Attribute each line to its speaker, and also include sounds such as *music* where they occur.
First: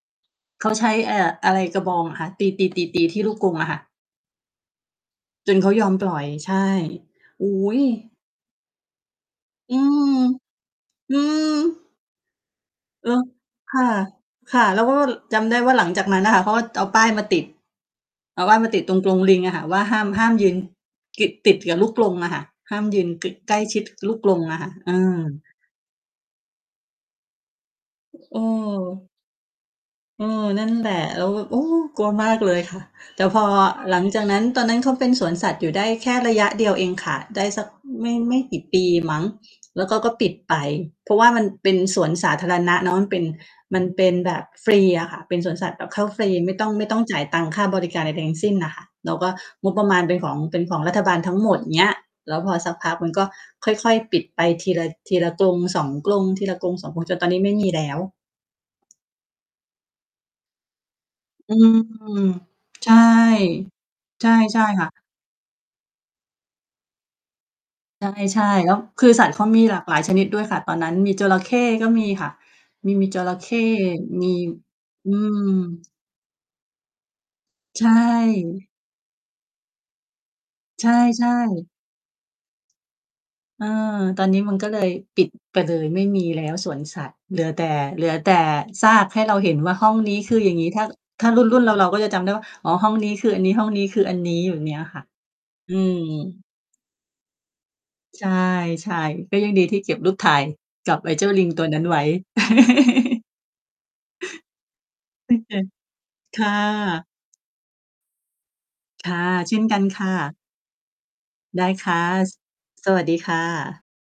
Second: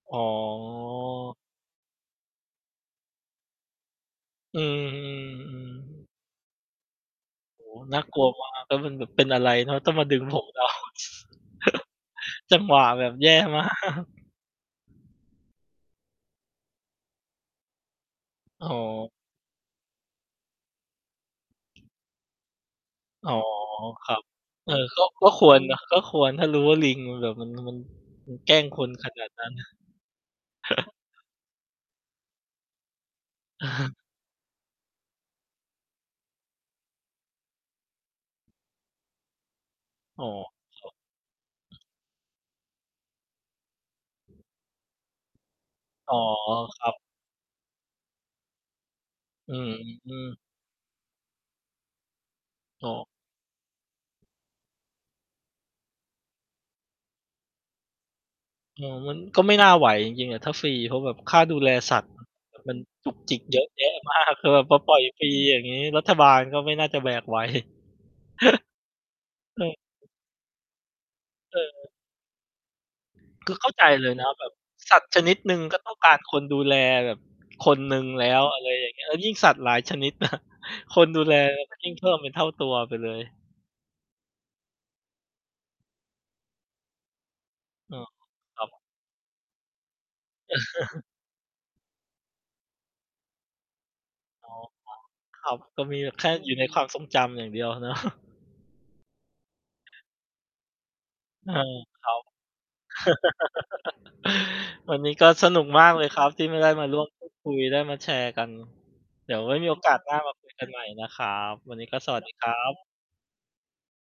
Speaker 1: อ๋
Speaker 2: เขาใช้ เอ่อ
Speaker 1: อ
Speaker 2: อะไรกระบองเหรอคะ? ตี ๆ ๆ ๆ ที่ลูกกรงอะค่ะ
Speaker 1: อือ อือ
Speaker 2: จ
Speaker 1: อื
Speaker 2: นเขายอม
Speaker 1: ม
Speaker 2: ปล่อย ใช่ โอ้
Speaker 1: โอ้
Speaker 2: โ
Speaker 1: โฮ น่า
Speaker 2: ฮ!
Speaker 1: กลัว มาก แล้วมันแบบเป็นอะไรเ
Speaker 2: อ
Speaker 1: นา
Speaker 2: ื
Speaker 1: ะ ต้องม
Speaker 2: ม
Speaker 1: าดึง ผม เรา
Speaker 2: อื
Speaker 1: *chuckles*
Speaker 2: ม
Speaker 1: จังหวะแบ
Speaker 2: เอ
Speaker 1: บ
Speaker 2: อ
Speaker 1: แย่ มา
Speaker 2: ค่ะ
Speaker 1: ก
Speaker 2: ค่ะ เราก็ว่า ร จำได้ว่า หลังจากนั้นน่ะค่ะ เขาก็จะเอาป้ายมาติด เอาป้าย
Speaker 1: อ๋
Speaker 2: มาติดตรงก
Speaker 1: อ
Speaker 2: รงลิงอะค่ะว่า ห้าม ห้าม ยืน กิด ติดกับลูกกรงอะค่ะ ห้ามยืนก
Speaker 1: อ๋
Speaker 2: ึ
Speaker 1: อ
Speaker 2: ใกล้ชิด
Speaker 1: ค
Speaker 2: ล
Speaker 1: ร
Speaker 2: ู
Speaker 1: ั
Speaker 2: ก
Speaker 1: บ
Speaker 2: กรงอะค
Speaker 1: เ
Speaker 2: ่
Speaker 1: อ
Speaker 2: ะ
Speaker 1: อ
Speaker 2: เอ
Speaker 1: ก็
Speaker 2: อ
Speaker 1: ก็ควร เนาะ ก็ควร ถ้ารู้ว่า ลิงมันแบบมัน น่ะ มัน มัน แกล้งคน ข
Speaker 2: เออ
Speaker 1: นาดนั้น
Speaker 2: เออ นั่น แหล
Speaker 1: *chuckles*
Speaker 2: ะ เราแบบ โอ้! กลัวมากเลยค่ะ แต่พอ
Speaker 1: *chuckles*
Speaker 2: หลังจากนั้น ตอนนั้น เขาเป็นสวนสัตว์อยู่ได้แค่ระยะเดียวเองค่ะ ได้สัก อืม ไม่ ไม่กี่ปีมั้ง แล้วก็ ก็
Speaker 1: อ้
Speaker 2: ป
Speaker 1: อ
Speaker 2: ิดไป
Speaker 1: *unintelligible*
Speaker 2: เพราะว่ามันเป็นสวนสาธารณะเนาะ มันเป็น มันเป็นแบบฟรีอะค่ะ เป็นสวนสัตว์แบบเข้า
Speaker 1: อ๋อ
Speaker 2: ฟรี ไม่ต้อง
Speaker 1: ค
Speaker 2: ไม
Speaker 1: ร
Speaker 2: ่
Speaker 1: ับ
Speaker 2: ต้องจ่ายตังค์ค่าบริการใด ๆ ทั้งสิ้นน่ะค่ะ แล้วก็
Speaker 1: อื
Speaker 2: งบประมาณเป็นข
Speaker 1: ม
Speaker 2: อง เป็นของรัฐบาลทั้งหมด เงี้ย แล้วพอสัก
Speaker 1: อ
Speaker 2: พ
Speaker 1: ้
Speaker 2: ัก
Speaker 1: อ
Speaker 2: มันก็ค่อย ๆ ปิดไปทีละ ทีละ 1-2 กรง ทีละ 1-2 กรง จนตอนนี้ไม่มี แล้ว
Speaker 1: อ๋อ มันก็ไม่น่าไหวจริง ๆ อะ ถ้าฟรี เพราะแบบค่า
Speaker 2: อ
Speaker 1: ด
Speaker 2: ื
Speaker 1: ูแล
Speaker 2: ม
Speaker 1: สัตว์ อะ แบบมัน
Speaker 2: ใช่
Speaker 1: จุกจิกเยอะแยะ มา
Speaker 2: ใช่
Speaker 1: ก คือ
Speaker 2: ใช
Speaker 1: แบ
Speaker 2: ่
Speaker 1: บพอ
Speaker 2: ค่
Speaker 1: ปล
Speaker 2: ะ
Speaker 1: ่อยฟรี อย่างงี้ รัฐบาลก็ไม่น่าจะแบก ไหว
Speaker 2: ใช่ ใช่ แล้วคือสัตว์
Speaker 1: *chuckles*
Speaker 2: เขา
Speaker 1: เ
Speaker 2: ม
Speaker 1: อ
Speaker 2: ี
Speaker 1: อ
Speaker 2: หลากหลายชนิด ด้วยค่ะ ตอนนั้น มีจระเข้
Speaker 1: เออ
Speaker 2: ก็มีค่ะ มี มีจระเข
Speaker 1: คื
Speaker 2: ้
Speaker 1: อเข้าใจเลยน
Speaker 2: มี
Speaker 1: ะ แบบสัต
Speaker 2: ม
Speaker 1: ว
Speaker 2: อื
Speaker 1: ์ชนิด
Speaker 2: ม
Speaker 1: หนึ่ง ก็ต้องการ คนดูแลแบบคน
Speaker 2: ใช
Speaker 1: หนึ่งแล้ว อะไ
Speaker 2: ่
Speaker 1: รอย่างเงี้ย เออ ยิ่ง สัตว์หลายชนิด นะ
Speaker 2: ใช่
Speaker 1: คน ดูแล
Speaker 2: ๆ
Speaker 1: มันยิ่ง เพิ่มเป็นเท่าตัวไปเลย
Speaker 2: เออ ตอนนี้ มันก็ เลย ปิดไปเลย ไม่มีแล้วสวนสัตว์ เหลือแต่
Speaker 1: อื
Speaker 2: เหล
Speaker 1: อ
Speaker 2: ือแต่
Speaker 1: ครับผม
Speaker 2: ซากให้เราเห็นว่า ห้องนี้คืออย่างงี้ ถ้า
Speaker 1: *chuckles*
Speaker 2: ถ้ารุ่น ๆ เรา ๆ ก็จะจำได้ว่า อ๋อ ห้องนี้คืออันนี้ ห้องนี้คืออันนี้
Speaker 1: อ
Speaker 2: แ
Speaker 1: ๋
Speaker 2: บ
Speaker 1: อ
Speaker 2: บเนี้ยค่ะ
Speaker 1: ครับ
Speaker 2: อื
Speaker 1: ก็ม
Speaker 2: ม
Speaker 1: ีแบบแค่อยู่ในความทรงจำอย่างเดียว เนาะ
Speaker 2: ใช่ ๆ ก็ยังดีที่เก็บรูปถ่ายกับไอ้เจ้าลิ
Speaker 1: เ
Speaker 2: ง
Speaker 1: ออ
Speaker 2: ตัวนั้นไว้
Speaker 1: ครับ
Speaker 2: *chuckles*
Speaker 1: *chuckles* วันนี้ก็สนุก
Speaker 2: *unintelligible*
Speaker 1: มาก เลยครับ
Speaker 2: ค
Speaker 1: ที่
Speaker 2: ่
Speaker 1: ม
Speaker 2: ะ
Speaker 1: า ได้มา ร่วมพูดคุย ได้มาแชร์กัน
Speaker 2: ค่ะ
Speaker 1: เดี๋ยวไว
Speaker 2: เ
Speaker 1: ้
Speaker 2: ช่น
Speaker 1: มี โ
Speaker 2: ก
Speaker 1: อ
Speaker 2: ัน
Speaker 1: กาส
Speaker 2: ค่
Speaker 1: หน้าม
Speaker 2: ะ
Speaker 1: าคุยกันใหม่ นะครับ
Speaker 2: ได้
Speaker 1: วันน
Speaker 2: ค
Speaker 1: ี้ ก
Speaker 2: ่
Speaker 1: ็
Speaker 2: ะ
Speaker 1: สวัสดี
Speaker 2: ส
Speaker 1: ครับ
Speaker 2: สวัสดีค่ะ